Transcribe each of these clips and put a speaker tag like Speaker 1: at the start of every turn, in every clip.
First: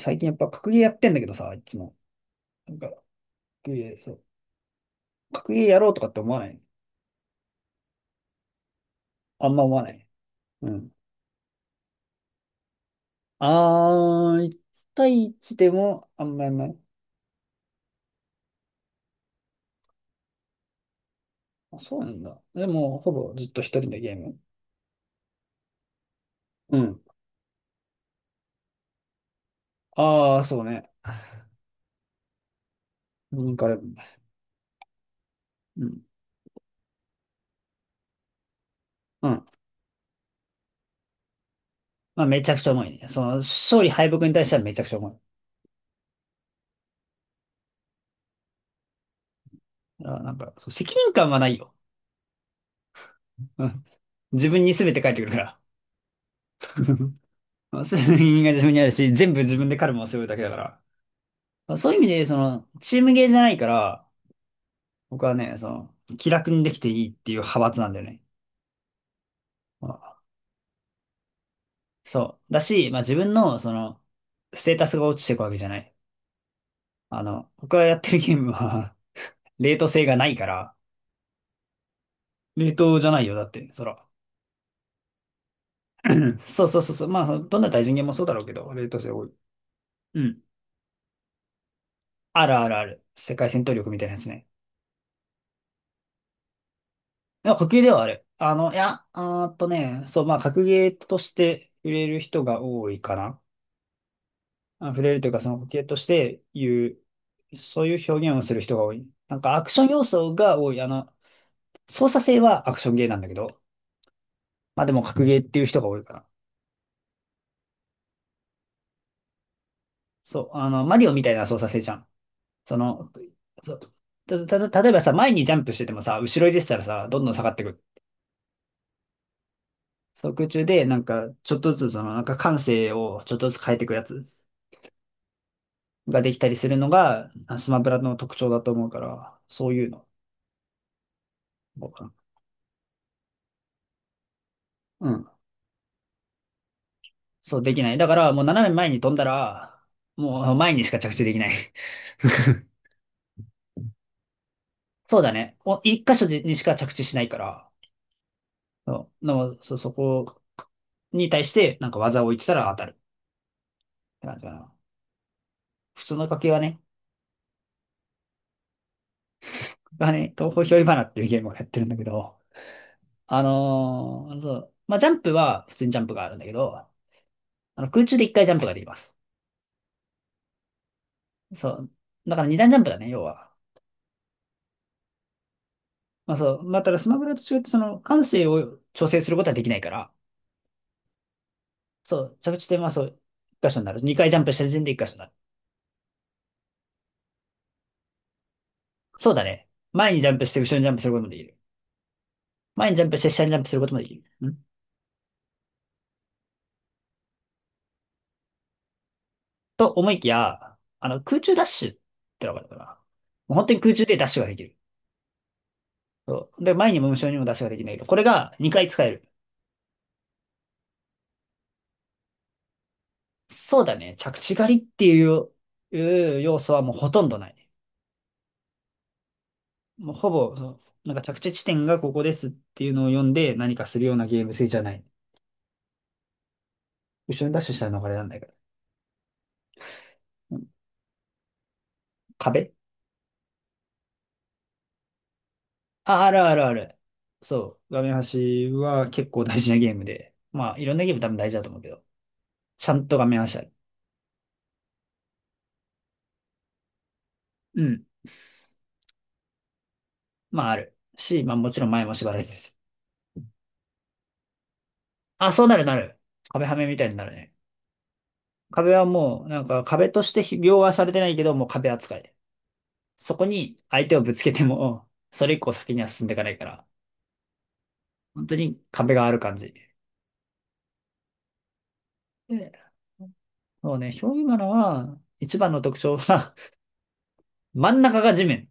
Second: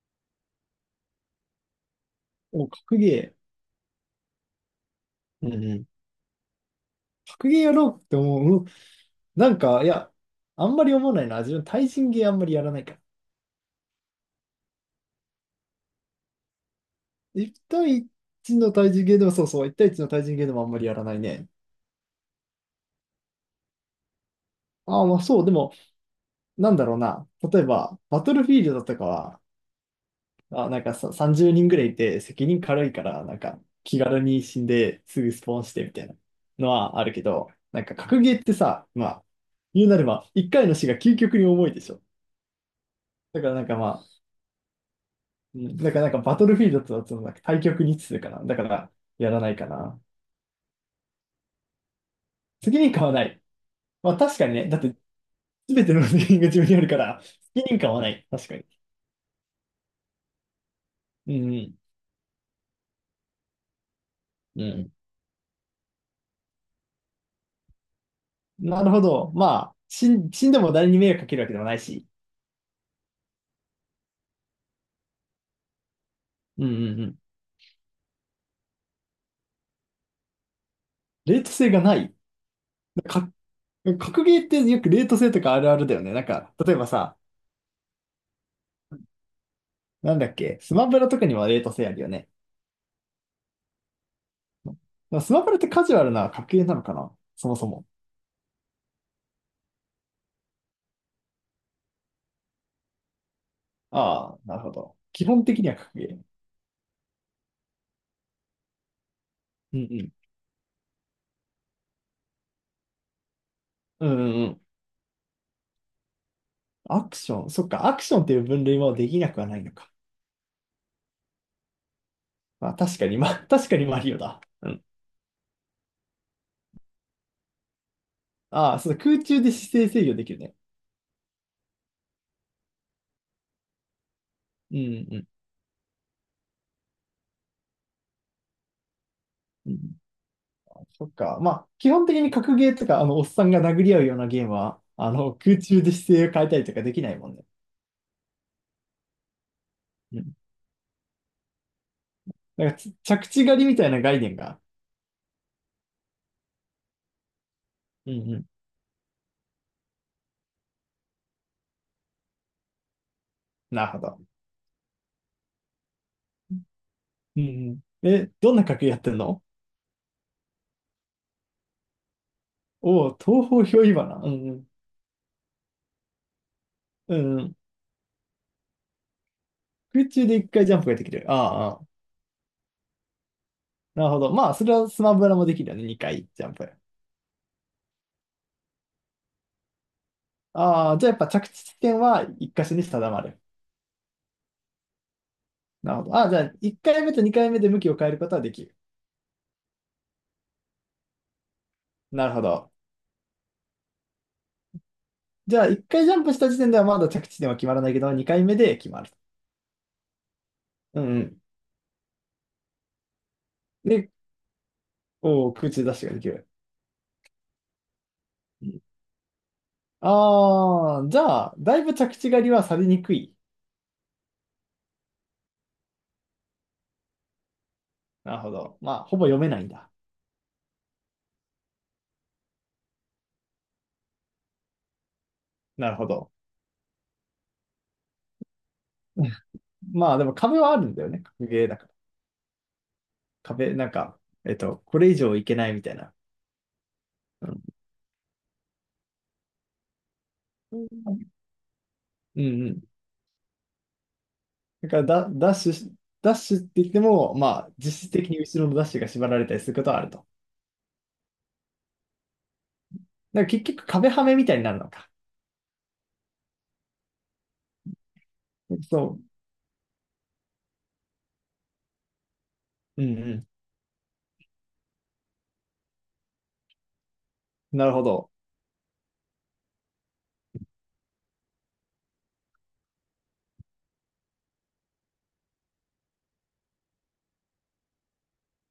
Speaker 1: 最近やっぱ格ゲーやってんだけどさ、いつも。
Speaker 2: お、
Speaker 1: なんか、
Speaker 2: 格ゲ
Speaker 1: 格ゲー、そう。
Speaker 2: ー。う
Speaker 1: 格ゲ
Speaker 2: ん
Speaker 1: ー
Speaker 2: う
Speaker 1: や
Speaker 2: ん。
Speaker 1: ろうとかって思わない？
Speaker 2: 格ゲーやろうって思う。うん
Speaker 1: あ
Speaker 2: な
Speaker 1: ん
Speaker 2: ん
Speaker 1: ま思わ
Speaker 2: か、い
Speaker 1: ない。
Speaker 2: や、あ
Speaker 1: う
Speaker 2: んま
Speaker 1: ん。
Speaker 2: り思わないな。自分、対人ゲーあんまりやらないから。
Speaker 1: 1対1でもあんまやんない。
Speaker 2: 一対一の対人ゲーでも、そうそう、一対一の対人ゲーでもあんまりやらないね。
Speaker 1: あ、そうなんだ。でも、ほぼずっと一人でゲーム。
Speaker 2: ああ、まあそう、でも、なん
Speaker 1: う
Speaker 2: だろう
Speaker 1: ん。
Speaker 2: な。例えば、バトルフィールドとかは、
Speaker 1: そう
Speaker 2: あ、なん
Speaker 1: ね。
Speaker 2: かさ、30人ぐらいいて、責任軽いから、なん
Speaker 1: うん、
Speaker 2: か、
Speaker 1: これ、う
Speaker 2: 気軽に死んですぐスポーンしてみ
Speaker 1: ん。
Speaker 2: たいなのはあるけど、なんか、格ゲーってさ、まあ、
Speaker 1: うん。
Speaker 2: 言うなれば、一回の死が究極に重いでしょ。
Speaker 1: まあ、めちゃくちゃ重いね。その、
Speaker 2: だからなんか
Speaker 1: 勝
Speaker 2: ま
Speaker 1: 利敗
Speaker 2: あ、
Speaker 1: 北に対してはめちゃくちゃ重い。
Speaker 2: うん、だからなんかバトルフィールドとだとなんか対局に位置するかな。だからやらないかな。
Speaker 1: あ、なんか、そう、責任感はないよ。
Speaker 2: 責任感はない。
Speaker 1: うん。
Speaker 2: まあ確か
Speaker 1: 自
Speaker 2: に
Speaker 1: 分
Speaker 2: ね。
Speaker 1: に
Speaker 2: だっ
Speaker 1: 全
Speaker 2: て
Speaker 1: て返ってくるから。
Speaker 2: 全ての責任が自分にあるか ら、責任
Speaker 1: まあ
Speaker 2: 感
Speaker 1: 責
Speaker 2: はない。
Speaker 1: 任
Speaker 2: 確
Speaker 1: が
Speaker 2: か
Speaker 1: 自
Speaker 2: に。
Speaker 1: 分にあるし、全部自分でカルマを背負うだけだから。
Speaker 2: うん
Speaker 1: そういう意味で、その、チームゲーじゃないから、
Speaker 2: うん。う
Speaker 1: 僕はね、その、気楽にできていいっていう派閥なんだよね。
Speaker 2: ん。なるほど。まあ、
Speaker 1: まあ
Speaker 2: 死んでも誰に迷惑かけるわけでもないし。
Speaker 1: そう。だし、まあ自分の、その、ステータスが落ちていくわけじゃない。
Speaker 2: うんうんうん。
Speaker 1: あの、僕がやってるゲームは 冷凍性がないから、
Speaker 2: レート性がない。
Speaker 1: 冷凍じゃない
Speaker 2: か、
Speaker 1: よ、だって、そら。
Speaker 2: 格ゲーってよくレート性とかあるあるだよね。なん か、
Speaker 1: そう
Speaker 2: 例え
Speaker 1: そう
Speaker 2: ば
Speaker 1: そうそう。
Speaker 2: さ、
Speaker 1: まあ、そのどんな対人ゲームもそうだろうけど、冷凍性多い。
Speaker 2: なん
Speaker 1: う
Speaker 2: だっ
Speaker 1: ん。
Speaker 2: け、スマブラとかにはレート性あるよね。
Speaker 1: あるあるある。世界戦闘力みたいなやつね。
Speaker 2: まあスマブラってカジュアルな格ゲーなのかな
Speaker 1: い
Speaker 2: そ
Speaker 1: や、
Speaker 2: もそ
Speaker 1: 格ゲー
Speaker 2: も。
Speaker 1: ではある。あの、いや、あーっとね、そう、まあ、格ゲーとして売れる人が多いかな。
Speaker 2: ああ、なるほ
Speaker 1: あ
Speaker 2: ど。
Speaker 1: 触れる
Speaker 2: 基
Speaker 1: というか、
Speaker 2: 本
Speaker 1: そ
Speaker 2: 的
Speaker 1: の
Speaker 2: には
Speaker 1: 系と
Speaker 2: 格ゲ
Speaker 1: し
Speaker 2: ー。
Speaker 1: て言う、そういう表現をする人が多い。なんかアク
Speaker 2: う
Speaker 1: シ
Speaker 2: ん
Speaker 1: ョン
Speaker 2: う
Speaker 1: 要
Speaker 2: ん。
Speaker 1: 素が多い。あの、操作性はアクションゲーなんだけど、
Speaker 2: うんうんうん。
Speaker 1: まあでも格ゲーっていう人が多いから。
Speaker 2: アクション。そっか、アクションっていう分類もできなくはないのか。
Speaker 1: そう、あの、マリオみたいな操作性じゃん。
Speaker 2: まあ、
Speaker 1: そ
Speaker 2: 確か
Speaker 1: の、
Speaker 2: に、まあ、確
Speaker 1: そ
Speaker 2: か
Speaker 1: う、
Speaker 2: にマリオだ。
Speaker 1: た、
Speaker 2: う
Speaker 1: た、た
Speaker 2: ん。
Speaker 1: 例えばさ、前にジャンプしててもさ、後ろに出てたらさ、どんどん下がってくる。
Speaker 2: ああ、そうだ、空中で姿勢制御で
Speaker 1: そ
Speaker 2: き
Speaker 1: う、
Speaker 2: る
Speaker 1: 空
Speaker 2: ね。
Speaker 1: 中で、なんか、ちょっとずつ、その、なんか感性をちょっとずつ変えていくやつ
Speaker 2: うんうん。
Speaker 1: ができたりするのが、スマブラの特徴だと思うから、そ
Speaker 2: う
Speaker 1: ういう
Speaker 2: ん、
Speaker 1: の。
Speaker 2: そっか。まあ、
Speaker 1: どう
Speaker 2: 基本
Speaker 1: か
Speaker 2: 的に格ゲーとか、あの、おっさんが殴り合うようなゲームは、あ
Speaker 1: な
Speaker 2: の、空中で姿勢を変えたりとかできないもんね。
Speaker 1: そう、できない。だから、もう斜め前に飛んだら、
Speaker 2: うん。
Speaker 1: もう前にしか着地できない。
Speaker 2: な んかつ、着地狩りみたいな概念が。
Speaker 1: そうだね。お一箇所でにしか着地しないから、
Speaker 2: うんうん。
Speaker 1: そうでもそこに対して、なんか技を置いてたら当たるっ
Speaker 2: なるほど。
Speaker 1: て感じかな。普通の掛けはね、
Speaker 2: うんうん。え、どんな格ゲーやってんの？
Speaker 1: がね、東方ひょいばなっていうゲームをやってるんだけど、
Speaker 2: おおう、東方憑依花。うんう
Speaker 1: そ
Speaker 2: ん。
Speaker 1: う、まあ、ジャンプは普通にジャンプがあるんだけど、
Speaker 2: うんうん。
Speaker 1: あの空中で一回ジャンプができます。
Speaker 2: 空中で一回ジャンプができる。ああ、
Speaker 1: そ
Speaker 2: ああ。
Speaker 1: う。だから二段ジャンプだね、要は。
Speaker 2: なるほど。まあ、それはスマブラもできるよね。2回
Speaker 1: まあ
Speaker 2: ジャ
Speaker 1: そ
Speaker 2: ン
Speaker 1: う。
Speaker 2: プ。
Speaker 1: まあ、ただスマブラと違って、その、感性を調整することはできないから、
Speaker 2: ああ、じゃあやっぱ着地点
Speaker 1: そ
Speaker 2: は
Speaker 1: う、
Speaker 2: 1
Speaker 1: 着
Speaker 2: 箇
Speaker 1: 地
Speaker 2: 所
Speaker 1: 点
Speaker 2: に
Speaker 1: はそ
Speaker 2: 定
Speaker 1: う、
Speaker 2: まる。
Speaker 1: 一箇所になる。二回ジャンプした時点で一箇所になる。
Speaker 2: なるほど。ああ、じゃあ1回目と2回目で向きを変えることはできる。
Speaker 1: そうだね。前にジャンプして後ろにジャンプすることもできる。
Speaker 2: なるほど。
Speaker 1: 前にジャンプして下にジャンプすることもできる。
Speaker 2: じゃあ1回ジャンプした時点ではまだ着地点は決まらないけど、2回目で決まる。
Speaker 1: と思いきや、
Speaker 2: う
Speaker 1: あ
Speaker 2: んう
Speaker 1: の、
Speaker 2: ん。
Speaker 1: 空中ダッシュってのがあるかな。もう本当に空中
Speaker 2: で、
Speaker 1: でダッシュができる。
Speaker 2: おー空中ダッシュができる。
Speaker 1: そう。で、前にも後ろにもダッシュができないけど、これが2回使える。
Speaker 2: ああー、じゃあ、だいぶ着地狩りはされにくい。
Speaker 1: そうだね。着地狩りっていう要素はもうほとんどない。
Speaker 2: なるほど。まあ、ほぼ読めないんだ。
Speaker 1: もうほぼ、そうなんか着地地点がここですっていうのを読んで何かするようなゲーム性じゃない。
Speaker 2: なるほど。
Speaker 1: 後ろにダッシュしたら逃れられないから。
Speaker 2: まあ、でも
Speaker 1: う
Speaker 2: 壁
Speaker 1: ん
Speaker 2: はあるんだよね。格ゲーだから。
Speaker 1: 壁
Speaker 2: 壁、なんか、これ以上いけないみたいな。
Speaker 1: あるあるある。そう。画面端は結構大事なゲームで。ま
Speaker 2: う
Speaker 1: あ、いろんなゲーム多
Speaker 2: ん
Speaker 1: 分大事だと思うけど。
Speaker 2: うんうん。
Speaker 1: ちゃんと画面端ある。
Speaker 2: だからだ、ダッシュし、ダッシュって言っても、まあ、
Speaker 1: うん。
Speaker 2: 実質的に後ろのダッシュが縛られたりすることはあると。
Speaker 1: まあ、ある。し、まあ、もちろん前も縛られてるし。
Speaker 2: だから結局壁はめみたいになるのか。
Speaker 1: あ、そうなるなる。壁はめみたいになるね。壁は
Speaker 2: そ
Speaker 1: もう、なんか壁として描画されてないけど、もう壁扱い。
Speaker 2: う。うんう
Speaker 1: そこ
Speaker 2: ん。
Speaker 1: に相手をぶつけても、それ以降先には進んでいかないから。
Speaker 2: なるほど。
Speaker 1: 本当に壁がある感じ。でそうね、表現マナは、一番の特徴は、真ん中が地面。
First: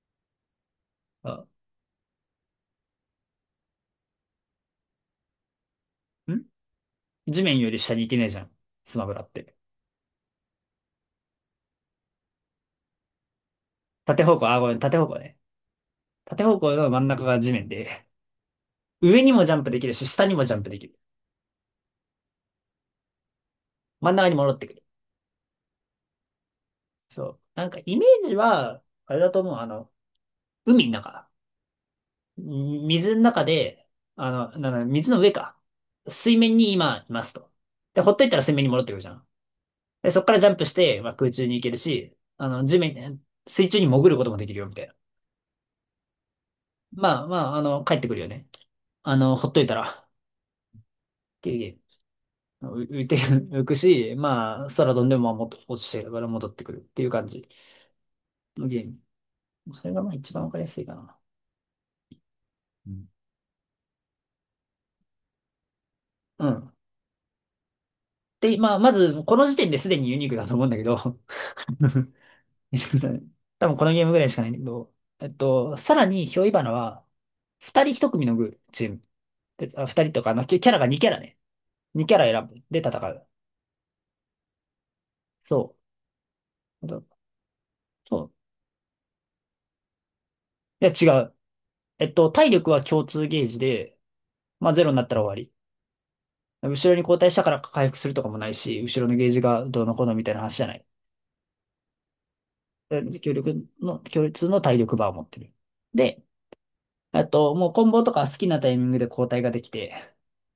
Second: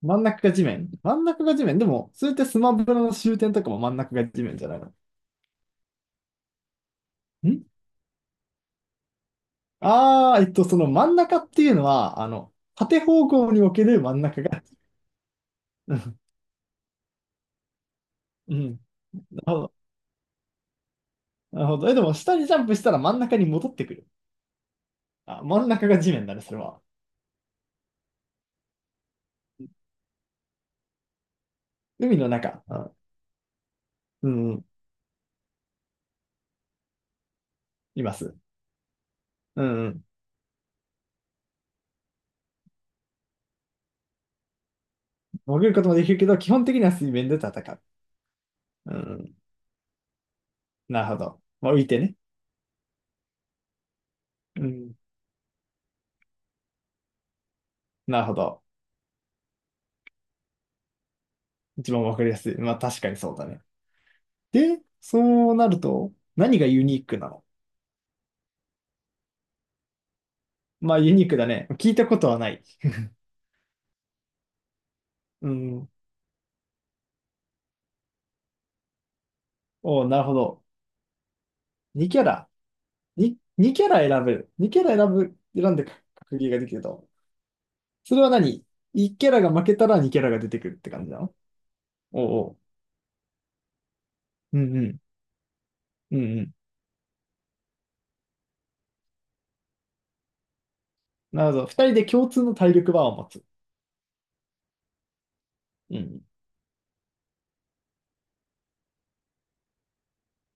Speaker 2: 真ん中が地面。真ん
Speaker 1: あ
Speaker 2: 中が地面。でも、それってスマブラの終点とかも真ん中が地面じゃないの。
Speaker 1: ん地
Speaker 2: ん
Speaker 1: 面より下に行けないじゃん。スマブラって。
Speaker 2: その真ん中っていうのは、あの、縦方向における真ん
Speaker 1: 縦方
Speaker 2: 中
Speaker 1: 向、あ、
Speaker 2: が。
Speaker 1: ごめん、縦方向ね。
Speaker 2: うん
Speaker 1: 縦方向の真ん中が地面で、
Speaker 2: うん。な
Speaker 1: 上に
Speaker 2: る
Speaker 1: もジ
Speaker 2: ほ
Speaker 1: ャンプ
Speaker 2: ど。
Speaker 1: できるし、下にもジャンプできる。
Speaker 2: なるほど。え、でも、下にジャンプしたら真ん中に戻ってくる。
Speaker 1: 真ん中に戻ってくる。
Speaker 2: あ、真ん中が地面だね、それは。
Speaker 1: そう。なんかイメージは、あれだと思う。あの、海の中。
Speaker 2: 海の中。うん。
Speaker 1: 水の中で、
Speaker 2: う
Speaker 1: あの、
Speaker 2: んうん。
Speaker 1: なんだ、水の上か。水面に今いますと。で、
Speaker 2: い
Speaker 1: ほ
Speaker 2: ま
Speaker 1: っとい
Speaker 2: す。
Speaker 1: たら水面に戻ってくるじゃん。
Speaker 2: うんうん。
Speaker 1: で、そこからジャンプして、まあ、空中に行けるし、あの、地面、水中に潜ることもできるよ、みたいな。
Speaker 2: 潜ることもできるけど、基本的には水
Speaker 1: まあ
Speaker 2: 面で
Speaker 1: ま
Speaker 2: 戦
Speaker 1: あ、あ
Speaker 2: う。
Speaker 1: の、帰ってくるよね。
Speaker 2: うんう
Speaker 1: あ
Speaker 2: ん。
Speaker 1: の、ほっといたら、っ
Speaker 2: なるほど。
Speaker 1: ていうゲ
Speaker 2: まあ、
Speaker 1: ー
Speaker 2: 浮いてね。
Speaker 1: ム。浮いて、浮くし、
Speaker 2: う
Speaker 1: まあ、空
Speaker 2: ん。
Speaker 1: 飛んでもまあもっと落ちてるから戻ってくるっていう感じ
Speaker 2: なるほど。
Speaker 1: のゲーム。それがまあ一番わかりやすいかな。
Speaker 2: 一番わかりやすい。まあ、
Speaker 1: う
Speaker 2: 確
Speaker 1: ん。
Speaker 2: かにそうだね。で、そうなると、
Speaker 1: う
Speaker 2: 何が
Speaker 1: ん。
Speaker 2: ユニークなの？
Speaker 1: で、まあ、まず、この時点ですでにユニークだと思うんだけ
Speaker 2: ま
Speaker 1: ど
Speaker 2: あ、ユ ニークだね。聞いたことはない。
Speaker 1: 多分このゲームぐらいしかないんだけど、
Speaker 2: うん。
Speaker 1: さらに、ヒョイバナは、二人一組のグチーム。で二
Speaker 2: おう、
Speaker 1: 人
Speaker 2: な
Speaker 1: と
Speaker 2: る
Speaker 1: か、あ
Speaker 2: ほ
Speaker 1: の、キャ
Speaker 2: ど。
Speaker 1: キャラが二キャラね。二
Speaker 2: 2
Speaker 1: キャ
Speaker 2: キャ
Speaker 1: ラ選
Speaker 2: ラ。
Speaker 1: ぶ。で、戦う。
Speaker 2: 2キャラ選べる。2キャラ選
Speaker 1: そ
Speaker 2: んで格ゲーができる
Speaker 1: う。あと
Speaker 2: と。そ
Speaker 1: そ
Speaker 2: れは
Speaker 1: う。
Speaker 2: 何？ 1 キャラが負けたら2キャラが出てくるっ
Speaker 1: いや、
Speaker 2: て感
Speaker 1: 違
Speaker 2: じな
Speaker 1: う。
Speaker 2: の？おう
Speaker 1: 体
Speaker 2: おう。
Speaker 1: 力は共通ゲージで、
Speaker 2: う
Speaker 1: まあ、
Speaker 2: んう
Speaker 1: ゼロに
Speaker 2: ん。
Speaker 1: なったら終わり。
Speaker 2: うんうん。
Speaker 1: 後ろに後退したから回復するとかもないし、後ろのゲージがどうのこうのみたいな話じゃない。
Speaker 2: なるほど。2人で共通の体力バーを
Speaker 1: で
Speaker 2: 持つ。
Speaker 1: 強烈の体力バーを持ってる。
Speaker 2: うん。
Speaker 1: で、あと、もうコンボとか好きなタイミングで交代ができて、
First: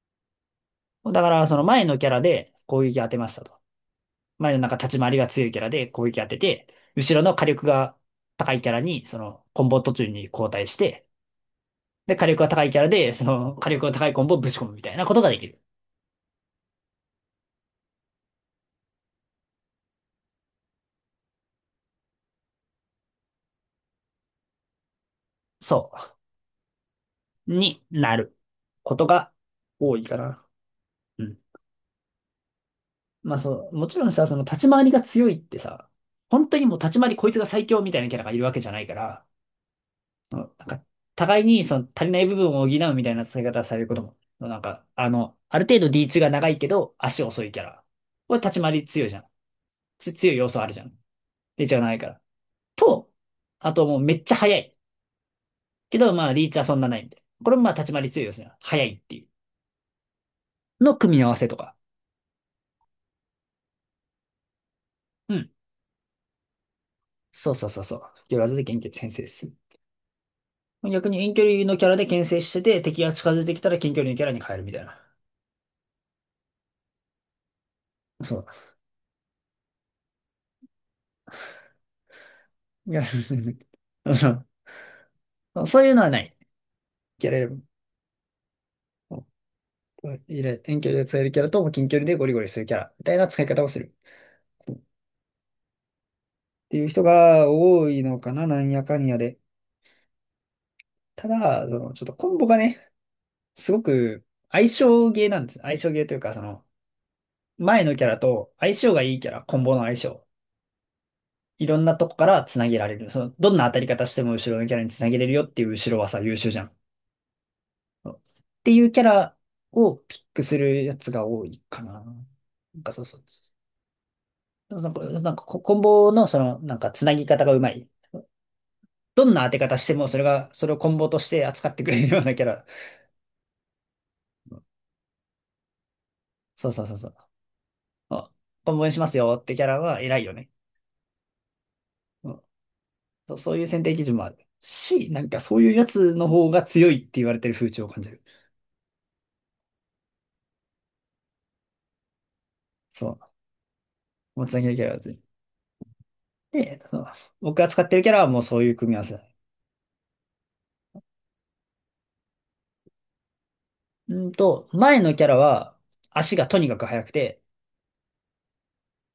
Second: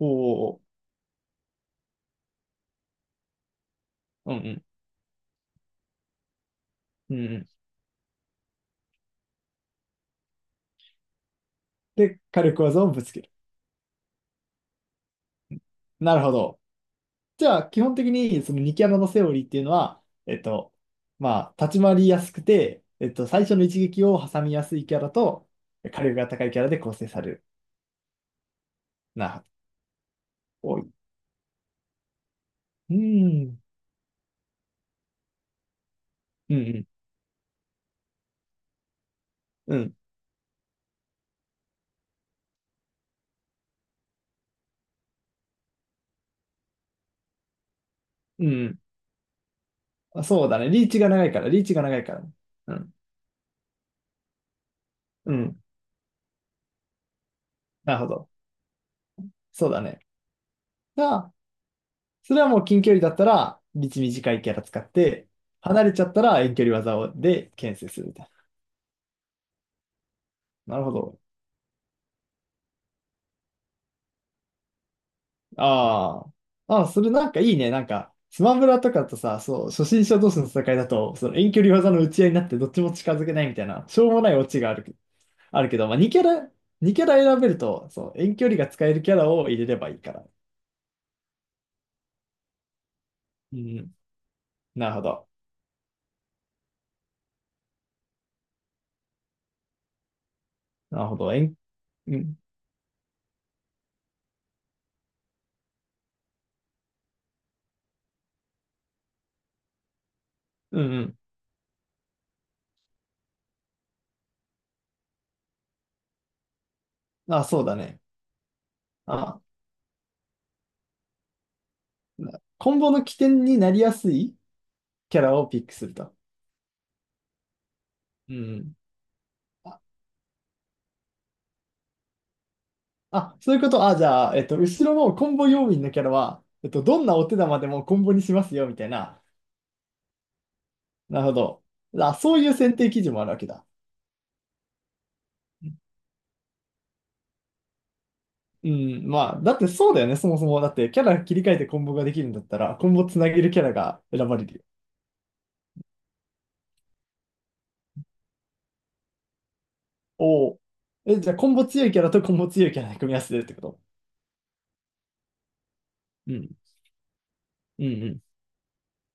Speaker 2: おお、
Speaker 1: だからその前のキャラで攻撃当てましたと。
Speaker 2: う
Speaker 1: 前の
Speaker 2: ん
Speaker 1: なんか立ち回りが強いキャラで攻撃当てて、後
Speaker 2: うん。う
Speaker 1: ろ
Speaker 2: ん
Speaker 1: の
Speaker 2: う
Speaker 1: 火
Speaker 2: ん。
Speaker 1: 力が高いキャラに、そのコンボ途中に交代して、で、
Speaker 2: で、
Speaker 1: 火力
Speaker 2: 火
Speaker 1: が
Speaker 2: 力
Speaker 1: 高いキャ
Speaker 2: 技
Speaker 1: ラ
Speaker 2: をぶつ
Speaker 1: で、
Speaker 2: け
Speaker 1: そ
Speaker 2: る。
Speaker 1: の火力が高いコンボをぶち込むみたいなことができる。
Speaker 2: なるほど。じゃあ、基本的に、その2キャラのセオリーっていうのは、まあ、立ち回りやすくて、最初の一撃を挟みやすいキャラと、
Speaker 1: そ
Speaker 2: 火力が高いキャラで構成される。
Speaker 1: う。になることが
Speaker 2: な、
Speaker 1: 多いかな。
Speaker 2: 多い。
Speaker 1: うん
Speaker 2: う
Speaker 1: まあ
Speaker 2: ん。
Speaker 1: そう、もちろんさ、その立ち回りが強いってさ、本
Speaker 2: う
Speaker 1: 当にもう
Speaker 2: ん
Speaker 1: 立ち回りこいつが最強みたいなキャラがいるわけじゃないから、
Speaker 2: うん。うん。
Speaker 1: うんなんか、互いにその足りない部分を補うみたいな使い方されることも、なんか、あの、ある程度リーチが長いけど、足遅いキャラ。これ
Speaker 2: う
Speaker 1: 立ち回
Speaker 2: ん。
Speaker 1: り強いじゃん。
Speaker 2: あ、
Speaker 1: 強い
Speaker 2: そ
Speaker 1: 要
Speaker 2: うだ
Speaker 1: 素あ
Speaker 2: ね。
Speaker 1: るじゃ
Speaker 2: リー
Speaker 1: ん。
Speaker 2: チが長いから、リー
Speaker 1: リー
Speaker 2: チ
Speaker 1: チが
Speaker 2: が
Speaker 1: な
Speaker 2: 長
Speaker 1: い
Speaker 2: い
Speaker 1: か
Speaker 2: か
Speaker 1: ら。
Speaker 2: ら。うん。
Speaker 1: と、あともうめっちゃ速い。
Speaker 2: うん。
Speaker 1: けど、まあリーチはそんなないみたいな。これもまあ立ち
Speaker 2: なる
Speaker 1: 回
Speaker 2: ほ
Speaker 1: り強い
Speaker 2: ど。
Speaker 1: 要素じゃん。速いってい
Speaker 2: そうだね。
Speaker 1: う。の
Speaker 2: じゃ
Speaker 1: 組み合
Speaker 2: あ、
Speaker 1: わせとか。
Speaker 2: それはもう近距離だったら、道短いキャラ使って、
Speaker 1: うん。
Speaker 2: 離れちゃったら遠距離技で
Speaker 1: そうそう
Speaker 2: 牽
Speaker 1: そう
Speaker 2: 制
Speaker 1: そ
Speaker 2: するみたい
Speaker 1: う。よらずで研究先生です。
Speaker 2: な。なるほ
Speaker 1: 逆に
Speaker 2: ど。
Speaker 1: 遠距離のキャラで牽制してて、敵が近づいてきたら近距離のキャラに変えるみたいな。
Speaker 2: ああ。ああ、それなんかいいね。なんか、
Speaker 1: そ
Speaker 2: ス
Speaker 1: う。
Speaker 2: マブラとかとさ、そう、初心者同士の戦いだと、その遠距離技の打ち合いになってどっち
Speaker 1: い
Speaker 2: も
Speaker 1: や、
Speaker 2: 近づけないみたいな、しょう もない
Speaker 1: そ
Speaker 2: オチがあ
Speaker 1: う
Speaker 2: るけ
Speaker 1: そう
Speaker 2: ど、
Speaker 1: いう
Speaker 2: まあ、
Speaker 1: のは
Speaker 2: 2
Speaker 1: な
Speaker 2: キャ
Speaker 1: い。
Speaker 2: ラ、2キャラ
Speaker 1: キャラ
Speaker 2: 選べ
Speaker 1: 選
Speaker 2: る
Speaker 1: ぶ。
Speaker 2: と、そう、遠距離が使えるキャラを入れればいいから。
Speaker 1: いれ遠距離で使えるキャラと、近距離でゴリゴリするキャラみたいな使い
Speaker 2: う
Speaker 1: 方をする。
Speaker 2: ん。
Speaker 1: っ
Speaker 2: なるほど。
Speaker 1: ていう人が多いのかな、なんやかんやで。
Speaker 2: なるほ
Speaker 1: た
Speaker 2: ど。
Speaker 1: だ、その、ちょっと
Speaker 2: う
Speaker 1: コ
Speaker 2: ん。
Speaker 1: ンボがね、すごく相性ゲーなんです。相性ゲーというか、その、前のキャラと相性がいいキャラ、コンボの相性。
Speaker 2: うんうん。
Speaker 1: いろんなとこから繋げられる。その、どんな当たり方しても後ろのキャラに繋げれるよっていう後ろはさ、優秀じゃん。
Speaker 2: あ、そうだね。
Speaker 1: っていうキャラ
Speaker 2: あ。
Speaker 1: をピックするやつが多いかな。な
Speaker 2: コン
Speaker 1: ん
Speaker 2: ボ
Speaker 1: かそ
Speaker 2: の
Speaker 1: うそ
Speaker 2: 起
Speaker 1: う。
Speaker 2: 点になりやすい
Speaker 1: でもなんか、
Speaker 2: キャ
Speaker 1: なん
Speaker 2: ラ
Speaker 1: か
Speaker 2: をピ
Speaker 1: コ
Speaker 2: ック
Speaker 1: コン
Speaker 2: する
Speaker 1: ボ
Speaker 2: と。
Speaker 1: のその、なんかつなぎ方がうまい。
Speaker 2: うん。
Speaker 1: どんな当て方
Speaker 2: あ、
Speaker 1: してもそれが、それをコンボとして扱ってくれるようなキャラ。
Speaker 2: あ、そういうこと。あ、じゃあ、後ろのコンボ要員のキャラは、
Speaker 1: そうそうそう
Speaker 2: どん
Speaker 1: そう。
Speaker 2: なお手玉でもコンボに
Speaker 1: あ
Speaker 2: しますよ、
Speaker 1: コ
Speaker 2: み
Speaker 1: ン
Speaker 2: た
Speaker 1: ボ
Speaker 2: い
Speaker 1: にします
Speaker 2: な。
Speaker 1: よってキャラは偉いよね。
Speaker 2: なるほど。あ、
Speaker 1: う
Speaker 2: そう
Speaker 1: ん
Speaker 2: いう選定基準もある
Speaker 1: そ
Speaker 2: わ
Speaker 1: う
Speaker 2: け
Speaker 1: そうい
Speaker 2: だ。
Speaker 1: う選定基準もあるし、なんかそういうやつの方が強いって言われてる風潮を感じる。
Speaker 2: うん、まあ、だってそうだよね、そもそも。だって、キャラ切り替えてコンボができるんだったら、コンボ
Speaker 1: そ
Speaker 2: つな
Speaker 1: う。
Speaker 2: げるキャラが選ば
Speaker 1: も
Speaker 2: れ
Speaker 1: うつ
Speaker 2: る
Speaker 1: な
Speaker 2: よ。
Speaker 1: ぎのキャラは強い。で、そう僕が使ってるキャラはもうそういう組み合わせ。
Speaker 2: おお。え、じゃあ、コンボ強いキャラとコンボ強いキャラで組み合わせてるってこと？
Speaker 1: うんと、前のキャラは
Speaker 2: う
Speaker 1: 足が
Speaker 2: ん。
Speaker 1: とにかく速くて、
Speaker 2: うん。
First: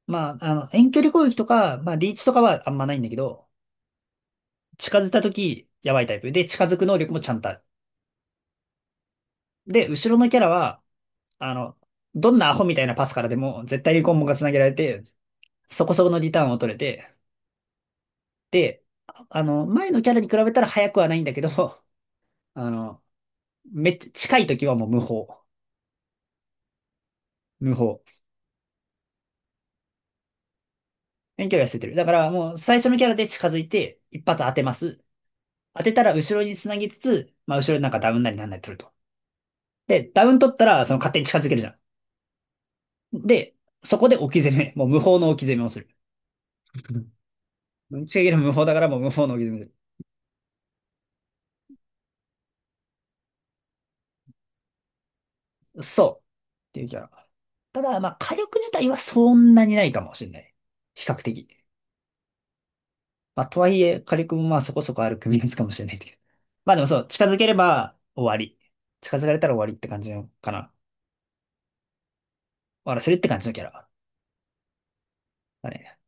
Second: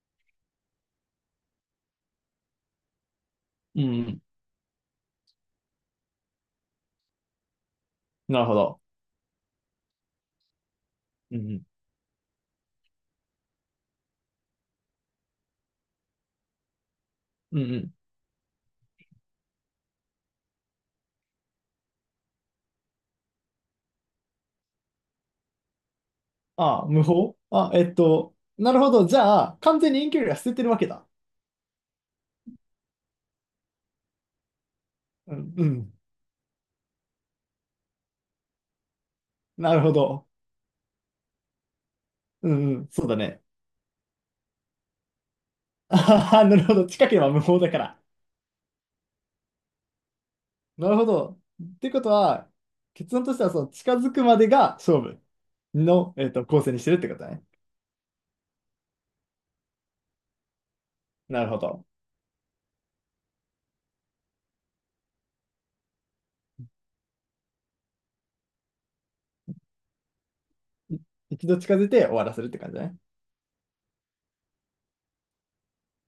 Speaker 1: まあ、あの、遠距離攻撃とか、まあ、リーチとかはあんまないんだけど、
Speaker 2: うんうん。うん。
Speaker 1: 近づいた時、やばいタイプ。で、近づく能力もちゃんとある。
Speaker 2: なるほど。
Speaker 1: で、後ろのキャラは、
Speaker 2: うん。
Speaker 1: あ
Speaker 2: うん。
Speaker 1: の、どんなアホみたいなパスからでも、絶対にコンボが繋げられて、そこそこのリターンを取れて、
Speaker 2: うんうん。
Speaker 1: で、前のキャラに比べたら速くはないんだけど、あの、めっちゃ近い時はもう無法。
Speaker 2: あ、無法あ、
Speaker 1: 無
Speaker 2: えっ
Speaker 1: 法。
Speaker 2: と、なるほど。じゃあ、完全に遠距離は捨ててるわけだ。
Speaker 1: 遠距離は捨ててる。だからもう最初のキャラで近づいて、一発当てます。
Speaker 2: うん、う
Speaker 1: 当
Speaker 2: ん。
Speaker 1: てたら後ろに繋ぎつつ、まあ後ろになんかダウンなりなんなり取ると。
Speaker 2: なるほ
Speaker 1: で、ダ
Speaker 2: ど。
Speaker 1: ウン取ったらその勝手に近づけるじゃ
Speaker 2: うん、うん、そうだ
Speaker 1: ん。
Speaker 2: ね。
Speaker 1: で、そこで置き攻め。もう無法の置き攻めをする。
Speaker 2: あはは。なるほど。近ければ無法だか
Speaker 1: 近
Speaker 2: ら。
Speaker 1: づける無法だからもう無法の置き攻めをす
Speaker 2: なるほど。ってことは、結論としては、その近づくまでが勝負
Speaker 1: る。
Speaker 2: の、
Speaker 1: そう。
Speaker 2: 構成
Speaker 1: っ
Speaker 2: に
Speaker 1: て
Speaker 2: し
Speaker 1: いう
Speaker 2: てる
Speaker 1: キ
Speaker 2: っ
Speaker 1: ャ
Speaker 2: てこと
Speaker 1: ラ。
Speaker 2: だね。
Speaker 1: ただ、まあ火力自体はそんなにないかもしれない。比較
Speaker 2: な
Speaker 1: 的。
Speaker 2: るほど。
Speaker 1: まあとはいえ火力もまあそこそこある組み合わせかもしれないけど。まあでもそう、近づければ終わり。近づかれたら終わりって感じのかな。
Speaker 2: い一度近づいて終わらせるって感じだ
Speaker 1: 終わ
Speaker 2: ね。
Speaker 1: らせるって感じのキャラだね。